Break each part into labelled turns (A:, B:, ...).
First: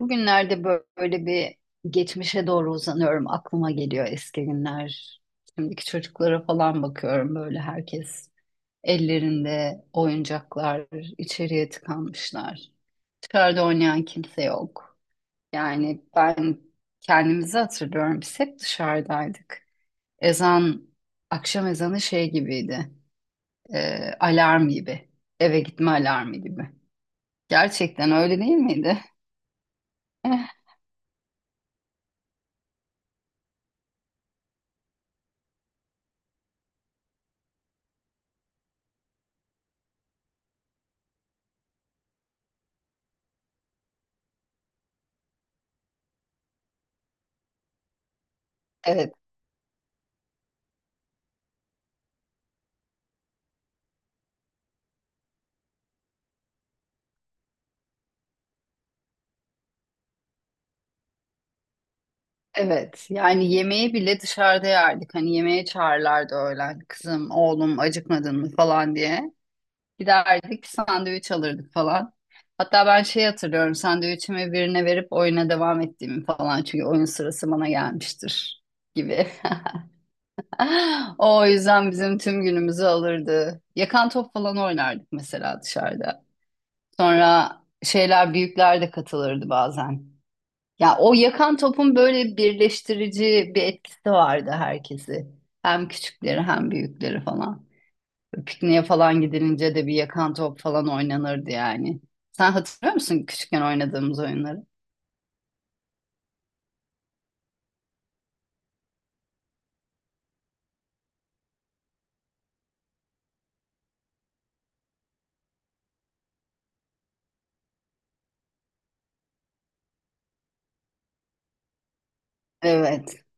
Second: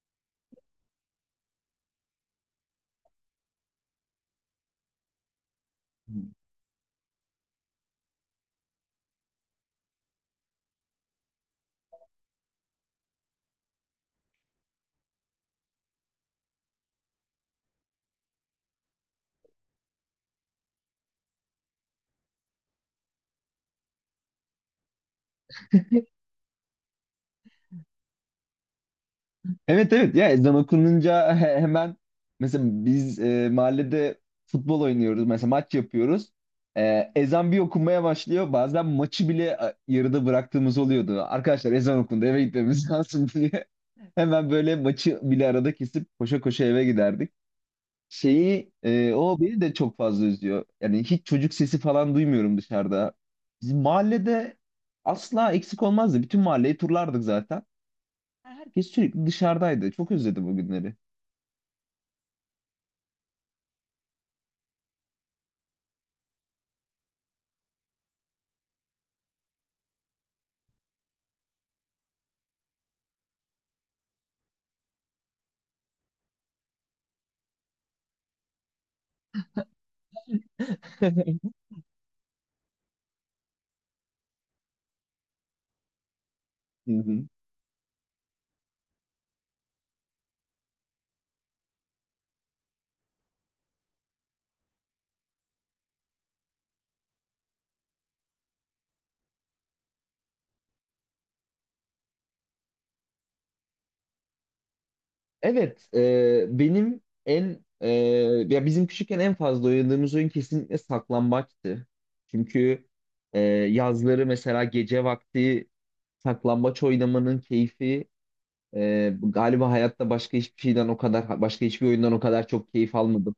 A: Bugünlerde böyle bir geçmişe doğru uzanıyorum. Aklıma geliyor eski günler. Şimdiki çocuklara falan bakıyorum böyle herkes ellerinde oyuncaklar içeriye tıkanmışlar. Dışarıda oynayan kimse yok. Yani ben kendimizi hatırlıyorum. Biz hep dışarıdaydık. Ezan, akşam ezanı şey gibiydi. Alarm gibi. Eve gitme alarmı gibi. Gerçekten öyle değil miydi?
B: Evet, evet, ya ezan okununca hemen mesela biz mahallede futbol oynuyoruz, mesela maç yapıyoruz. Ezan bir okunmaya başlıyor, bazen maçı bile yarıda bıraktığımız oluyordu. Arkadaşlar ezan okundu, eve gitmemiz lazım diye hemen böyle maçı bile arada kesip koşa koşa eve giderdik. Şeyi,
A: Evet.
B: o beni de çok fazla üzüyor. Yani hiç çocuk sesi falan duymuyorum dışarıda. Bizim mahallede asla eksik olmazdı. Bütün mahalleyi turlardık zaten. Herkes sürekli dışarıdaydı. Çok özledim o günleri.
A: Evet, yani yemeği bile dışarıda yerdik. Hani yemeğe çağırlardı öğlen. Kızım, oğlum acıkmadın mı falan diye. Giderdik sandviç alırdık falan. Hatta ben şey hatırlıyorum sandviçimi birine verip oyuna devam ettiğimi falan. Çünkü oyun sırası bana gelmiştir gibi. O yüzden bizim tüm günümüzü alırdı. Yakan top falan oynardık mesela dışarıda.
B: Hı hı.
A: Sonra şeyler büyükler de katılırdı bazen. Ya o yakan topun böyle birleştirici bir etkisi vardı herkesi. Hem küçükleri hem büyükleri falan. Pikniğe falan gidilince de bir yakan top falan oynanırdı yani. Sen hatırlıyor musun küçükken oynadığımız oyunları?
B: Evet, ya bizim küçükken en fazla oynadığımız oyun kesinlikle saklambaçtı. Çünkü yazları, mesela gece vakti saklambaç oynamanın keyfi, galiba hayatta başka hiçbir şeyden o kadar, başka hiçbir oyundan o kadar çok keyif
A: Evet,
B: almadım.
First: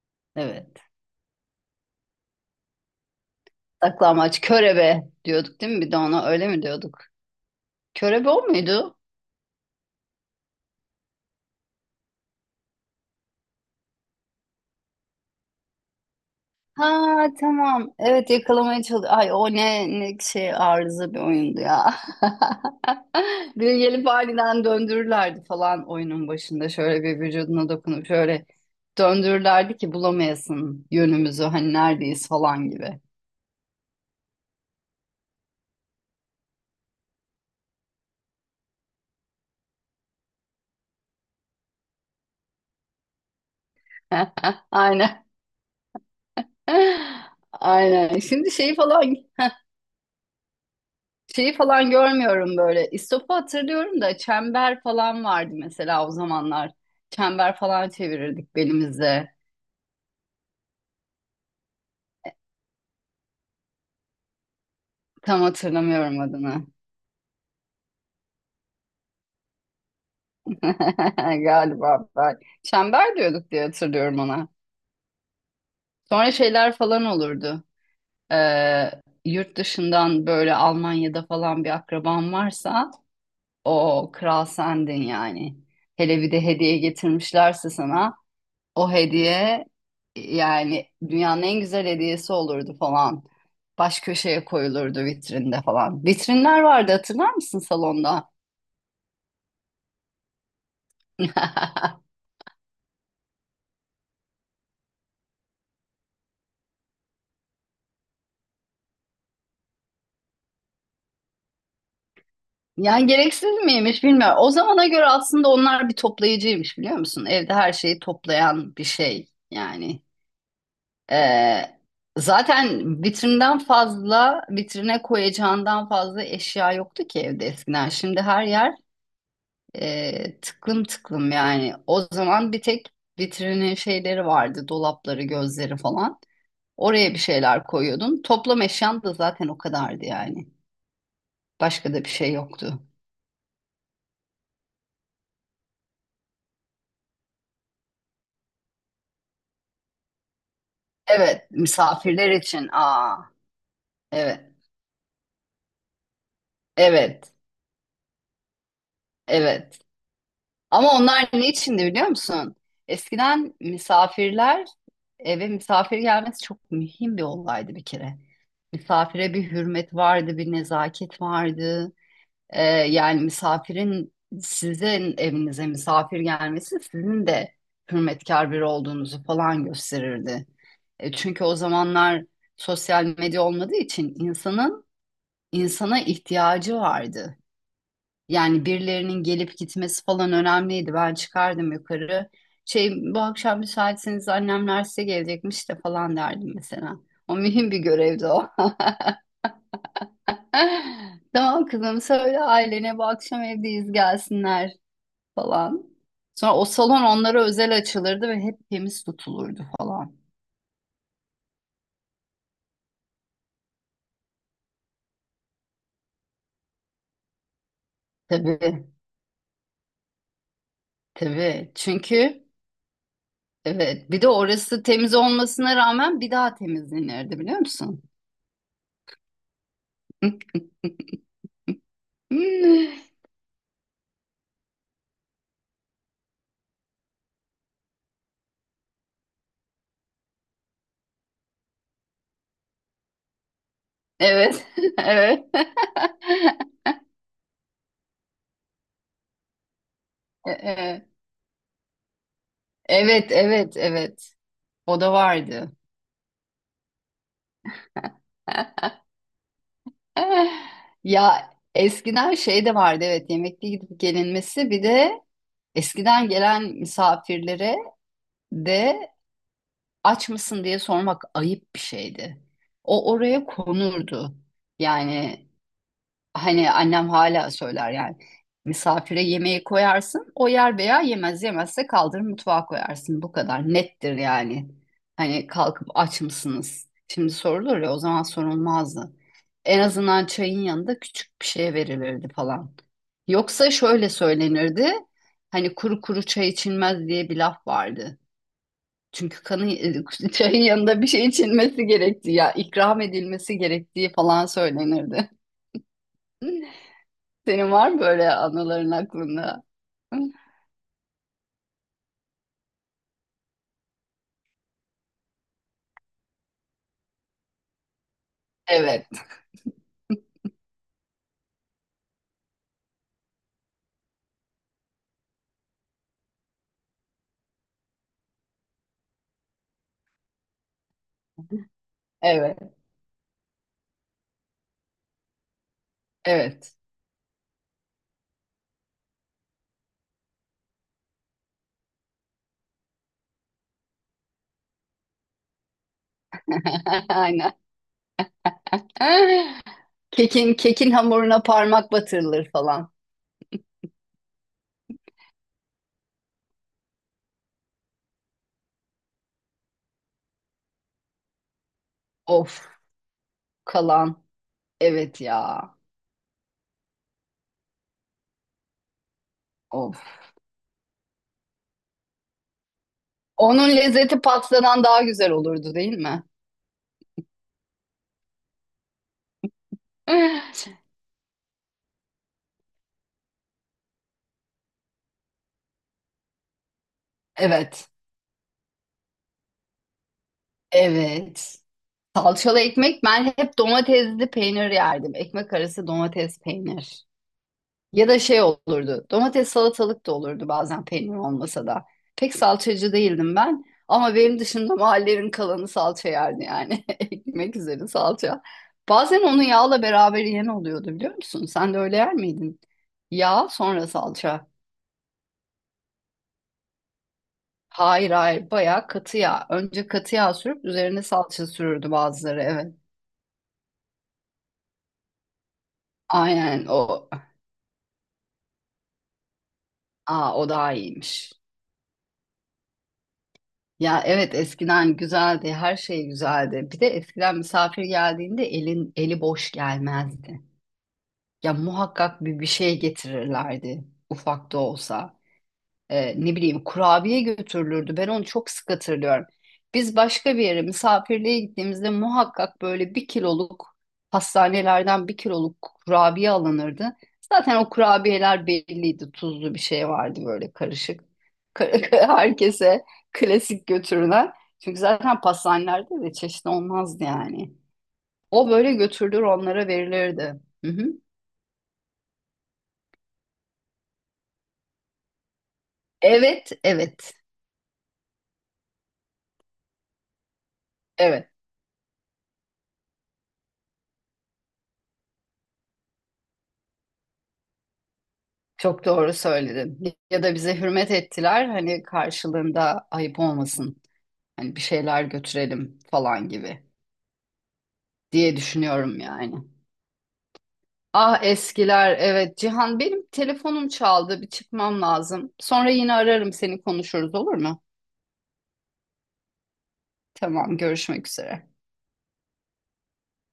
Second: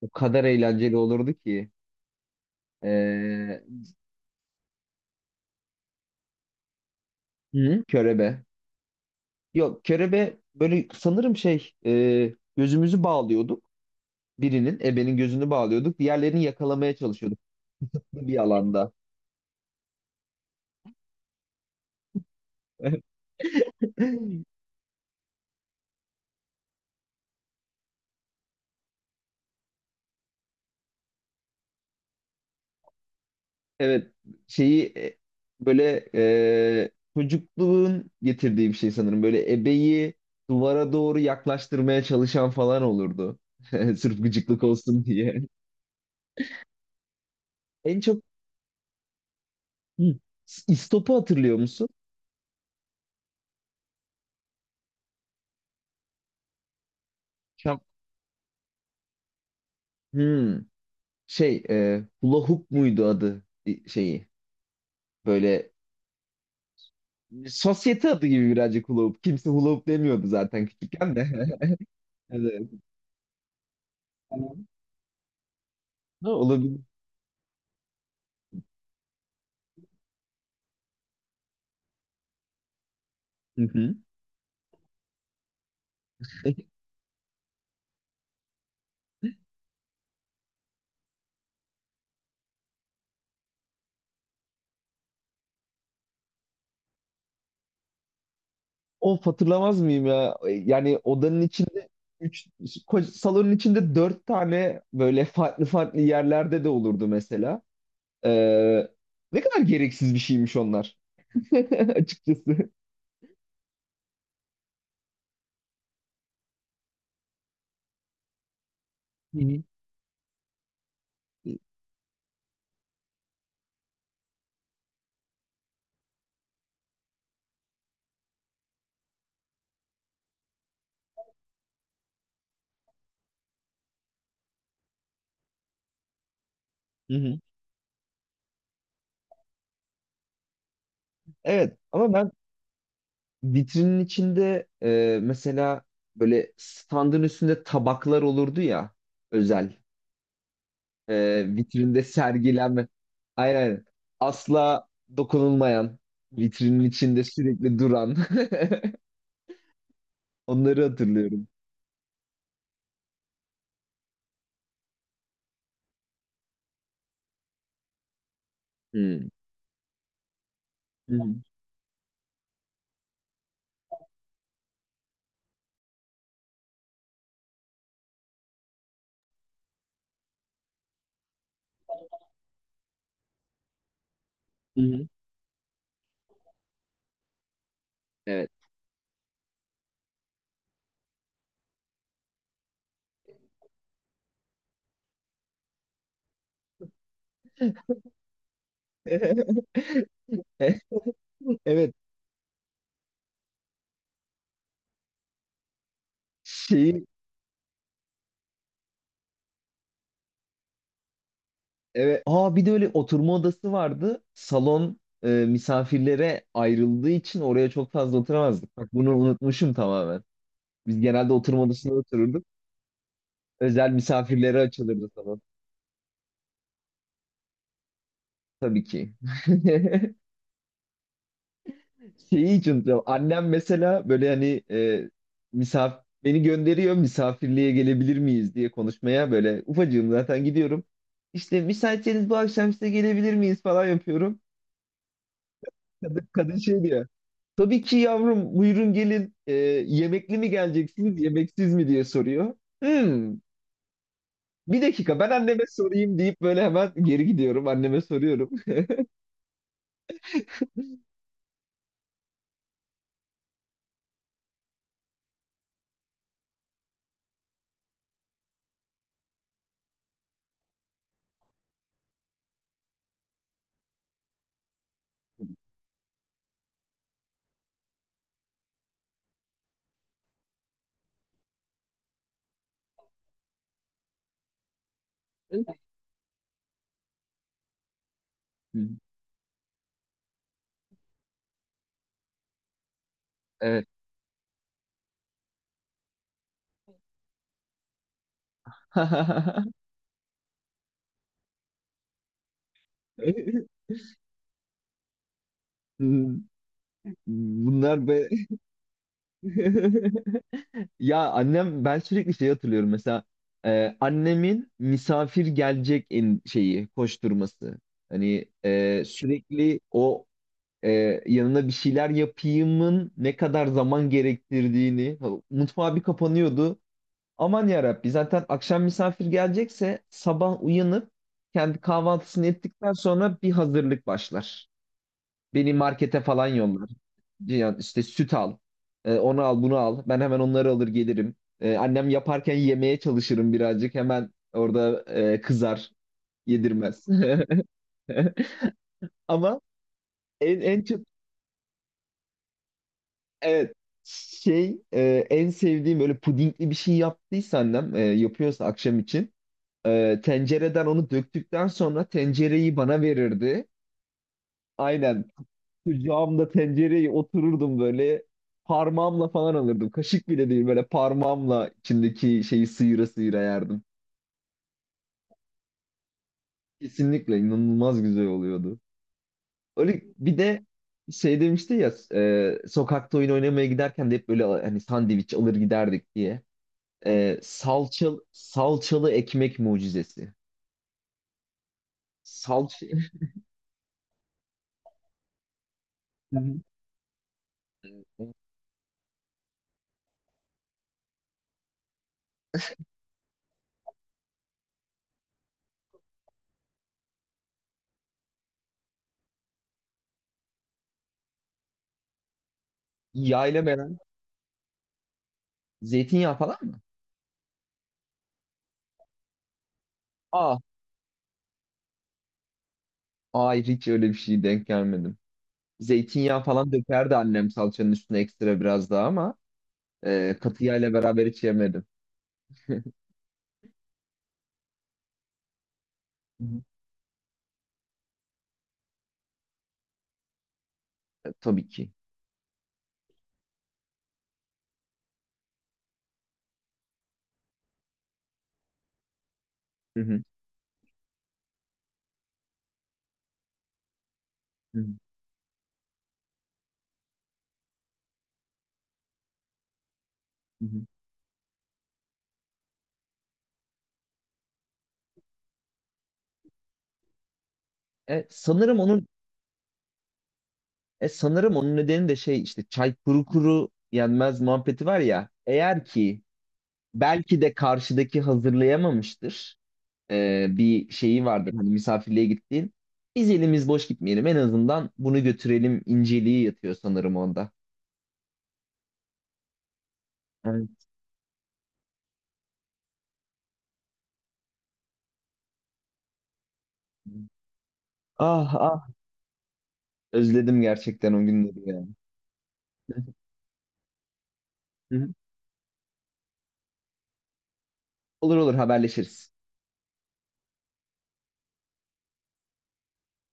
B: O kadar
A: evet.
B: eğlenceli olurdu ki. E,
A: Saklambaç, körebe diyorduk değil mi? Bir de ona öyle mi diyorduk?
B: hı,
A: Körebe o
B: körebe.
A: muydu?
B: Yok, kerebe böyle sanırım şey, gözümüzü bağlıyorduk. Birinin, ebenin gözünü bağlıyorduk. Diğerlerini yakalamaya
A: Ha
B: çalışıyorduk
A: tamam. Evet
B: bir
A: yakalamaya
B: alanda.
A: çalış. Ay o ne şey arıza bir oyundu ya. Bir de gelip aniden döndürürlerdi falan oyunun başında. Şöyle bir vücuduna dokunup şöyle döndürürlerdi ki bulamayasın yönümüzü hani neredeyiz falan gibi.
B: Evet, şeyi, böyle, e, çocukluğun getirdiği bir şey sanırım. Böyle ebeyi duvara doğru yaklaştırmaya çalışan falan olurdu. Sırf gıcıklık olsun
A: Aynen.
B: diye. En çok,
A: Aynen. Şimdi şeyi falan
B: hı, istopu
A: şeyi
B: hatırlıyor musun?
A: falan görmüyorum böyle. İstop'u hatırlıyorum da çember falan vardı mesela o zamanlar. Çember
B: Şam-
A: falan çevirirdik belimizde.
B: Hmm, Şey, hula hoop muydu adı, şeyi?
A: Tam
B: Böyle
A: hatırlamıyorum adını.
B: sosyete adı gibi birazcık, hula hoop. Kimse hula hoop demiyordu zaten küçükken de.
A: Galiba ben.
B: Evet.
A: Çember diyorduk diye hatırlıyorum ona.
B: Tamam. Ha,
A: Sonra şeyler
B: olabilir.
A: falan olurdu. Ee, Yurt dışından böyle Almanya'da falan bir akraban varsa
B: Hı hı.
A: o kral sendin yani. Hele bir de hediye getirmişlerse sana o hediye yani dünyanın en güzel hediyesi olurdu falan. Baş köşeye koyulurdu vitrinde falan. Vitrinler vardı hatırlar mısın salonda?
B: Of, hatırlamaz mıyım ya? Yani odanın içinde, üç, salonun içinde dört tane böyle farklı farklı yerlerde de olurdu mesela. Ee, Ne kadar gereksiz bir şeymiş onlar. Açıkçası.
A: Yani gereksiz miymiş bilmiyorum. O zamana göre aslında onlar bir toplayıcıymış biliyor musun? Evde her şeyi toplayan bir şey
B: Hı hı.
A: yani. Ee, Zaten vitrinden fazla, vitrine koyacağından fazla eşya yoktu ki evde eskiden. Şimdi her yer tıklım tıklım yani. O zaman bir tek vitrinin şeyleri vardı, dolapları, gözleri falan. Oraya
B: Hı
A: bir
B: hı.
A: şeyler koyuyordun. Toplam eşyan da zaten o kadardı yani.
B: Evet,
A: Başka da bir
B: ama ben
A: şey yoktu.
B: vitrinin içinde, mesela böyle standın üstünde tabaklar olurdu ya, özel.
A: Evet,
B: Vitrinde
A: misafirler için.
B: sergilenme.
A: Aa,
B: Aynen, aynen.
A: evet,
B: Asla dokunulmayan, vitrinin içinde
A: evet,
B: sürekli duran.
A: evet.
B: Onları
A: Ama onlar
B: hatırlıyorum.
A: ne içindi biliyor musun? Eskiden misafirler eve misafir gelmesi çok mühim bir olaydı bir kere.
B: Hmm.
A: Misafire bir hürmet vardı, bir
B: Hı
A: nezaket
B: hı.
A: vardı. Yani misafirin sizin evinize misafir gelmesi sizin de hürmetkar biri olduğunuzu falan gösterirdi. Çünkü o zamanlar sosyal medya olmadığı için
B: Hı
A: insanın
B: hı.
A: insana ihtiyacı vardı.
B: Evet.
A: Yani birilerinin gelip gitmesi falan önemliydi. Ben çıkardım yukarı. Şey bu akşam müsaitseniz annemler size gelecekmiş de falan derdim mesela. O mühim bir görevdi o.
B: E-
A: Tamam
B: Evet.
A: kızım söyle ailene bu akşam evdeyiz gelsinler falan. Sonra o salon
B: Şeyi
A: onlara özel açılırdı ve hep temiz tutulurdu falan.
B: evet. Aa, bir de öyle oturma odası vardı. Salon misafirlere ayrıldığı için oraya çok fazla oturamazdık.
A: Tabii
B: Bak, bunu unutmuşum tamamen. Biz genelde oturma
A: tabii
B: odasında
A: çünkü
B: otururduk. Özel
A: evet bir de
B: misafirlere
A: orası
B: açılırdı
A: temiz
B: salon.
A: olmasına rağmen bir daha temizlenirdi biliyor musun?
B: Tabii ki. Şeyi hiç unutamam. Annem mesela böyle hani, misafir, beni gönderiyor misafirliğe gelebilir miyiz diye konuşmaya, böyle ufacığım zaten gidiyorum. İşte müsaitseniz bu akşam size gelebilir miyiz falan yapıyorum.
A: Evet. Evet.
B: Kadın, kadın şey diyor. Tabii ki yavrum, buyurun gelin. Yemekli mi
A: E- e-
B: geleceksiniz, yemeksiz mi diye soruyor.
A: Evet,
B: Hmm,
A: evet, evet.
B: Bir
A: O da
B: dakika, ben anneme
A: vardı.
B: sorayım, deyip böyle hemen geri gidiyorum, anneme soruyorum.
A: Ya eskiden şey de vardı evet yemekli gidip gelinmesi bir de eskiden gelen misafirlere de aç mısın diye sormak ayıp bir şeydi. O oraya konurdu. Yani hani annem hala söyler yani. Misafire yemeği koyarsın, o yer veya yemez. Yemezse kaldırır mutfağa koyarsın. Bu kadar nettir yani. Hani kalkıp aç mısınız? Şimdi sorulur ya o zaman sorulmazdı. En azından çayın yanında küçük bir şey verilirdi falan. Yoksa
B: Evet.
A: şöyle söylenirdi. Hani kuru kuru çay içilmez diye bir laf vardı. Çünkü kanın çayın yanında bir şey içilmesi gerektiği ya ikram edilmesi gerektiği falan söylenirdi. Senin var mı
B: Bunlar be.
A: böyle anıların aklında?
B: Ya annem, ben sürekli şey hatırlıyorum, mesela annemin misafir gelecek en şeyi koşturması. Hani
A: Evet,
B: sürekli o, e, yanına bir şeyler yapayımın ne kadar zaman gerektirdiğini, ha, mutfağa bir kapanıyordu. Aman ya Rabbi, zaten akşam misafir gelecekse sabah uyanıp kendi kahvaltısını
A: evet,
B: ettikten sonra bir hazırlık başlar. Beni markete falan
A: evet.
B: yollar. Yani işte, süt al. Onu al, bunu al. Ben hemen onları alır gelirim. Annem yaparken yemeye çalışırım birazcık. Hemen orada kızar, yedirmez.
A: Aynen.
B: Ama
A: Kekin,
B: en
A: kekin
B: çok,
A: hamuruna parmak batırılır falan.
B: evet, şey, en sevdiğim böyle pudingli bir şey yaptıysa annem, yapıyorsa akşam için tencereden onu döktükten sonra
A: Of,
B: tencereyi bana verirdi.
A: kalan. Evet
B: Aynen.
A: ya.
B: Kucağımda tencereye otururdum böyle. Parmağımla falan alırdım.
A: Of.
B: Kaşık bile değil, böyle parmağımla içindeki şeyi sıyıra sıyıra
A: Onun
B: yerdim.
A: lezzeti pastadan daha güzel olurdu değil mi?
B: Kesinlikle inanılmaz güzel oluyordu. Öyle bir de şey demişti ya, sokakta oyun oynamaya giderken de hep böyle hani sandviç alır giderdik diye. E,
A: Evet,
B: salçalı, salçalı ekmek mucizesi.
A: evet. Salçalı
B: Salça.
A: ekmek ben hep domatesli peynir yerdim. Ekmek arası
B: Hı
A: domates
B: hı.
A: peynir. Ya da şey olurdu. Domates salatalık da olurdu bazen peynir olmasa da. Pek salçacı değildim ben. Ama benim dışında mahallenin kalanı salça yerdi yani. Ekmek üzeri salça. Bazen onu yağla beraber yiyen oluyordu biliyor musun? Sen de öyle yer miydin? Yağ
B: Yayla
A: sonra
B: veren
A: salça.
B: zeytinyağı falan mı?
A: Hayır hayır bayağı katı yağ. Önce katı yağ
B: Aa,
A: sürüp üzerine salça sürürdü bazıları evet.
B: hayır, hiç öyle bir şey denk gelmedim. Zeytinyağı
A: Aynen
B: falan
A: o.
B: dökerdi annem salçanın üstüne ekstra biraz daha ama
A: Aa o
B: katı
A: daha
B: yağ ile beraber
A: iyiymiş.
B: hiç yemedim.
A: Ya evet eskiden güzeldi, her şey
B: Hı hı.
A: güzeldi. Bir de eskiden misafir geldiğinde elin eli boş gelmezdi. Ya
B: Tabii ki.
A: muhakkak bir şey getirirlerdi, ufak da olsa ne bileyim kurabiye götürülürdü. Ben onu çok sık hatırlıyorum. Biz
B: Hı hı.
A: başka bir yere misafirliğe gittiğimizde muhakkak böyle bir kiloluk
B: Hı hı.
A: pastanelerden bir kiloluk kurabiye alınırdı. Zaten o kurabiyeler belliydi. Tuzlu bir şey vardı böyle
B: Hı hı.
A: karışık. Herkese klasik götürülen. Çünkü zaten pastanelerde de çeşitli olmazdı yani.
B: E,
A: O böyle
B: sanırım onun
A: götürülür onlara verilirdi. Hı hı.
B: Sanırım onun nedeni de şey, işte çay kuru kuru yenmez muhabbeti var ya. Eğer ki
A: Evet, evet,
B: belki de karşıdaki hazırlayamamıştır. Bir şeyi
A: evet.
B: vardır hani misafirliğe gittiğin. Biz elimiz boş gitmeyelim, en azından bunu götürelim inceliği yatıyor sanırım onda.
A: Çok doğru söyledin. Ya da bize
B: Evet.
A: hürmet ettiler hani karşılığında ayıp olmasın. Hani bir şeyler götürelim falan gibi diye
B: Ah, ah,
A: düşünüyorum yani.
B: özledim gerçekten o
A: Ah
B: günleri ya.
A: eskiler evet Cihan benim telefonum çaldı bir çıkmam
B: Hı hı.
A: lazım. Sonra yine ararım seni konuşuruz olur mu?
B: Olur, olur, haberleşiriz.
A: Tamam görüşmek üzere.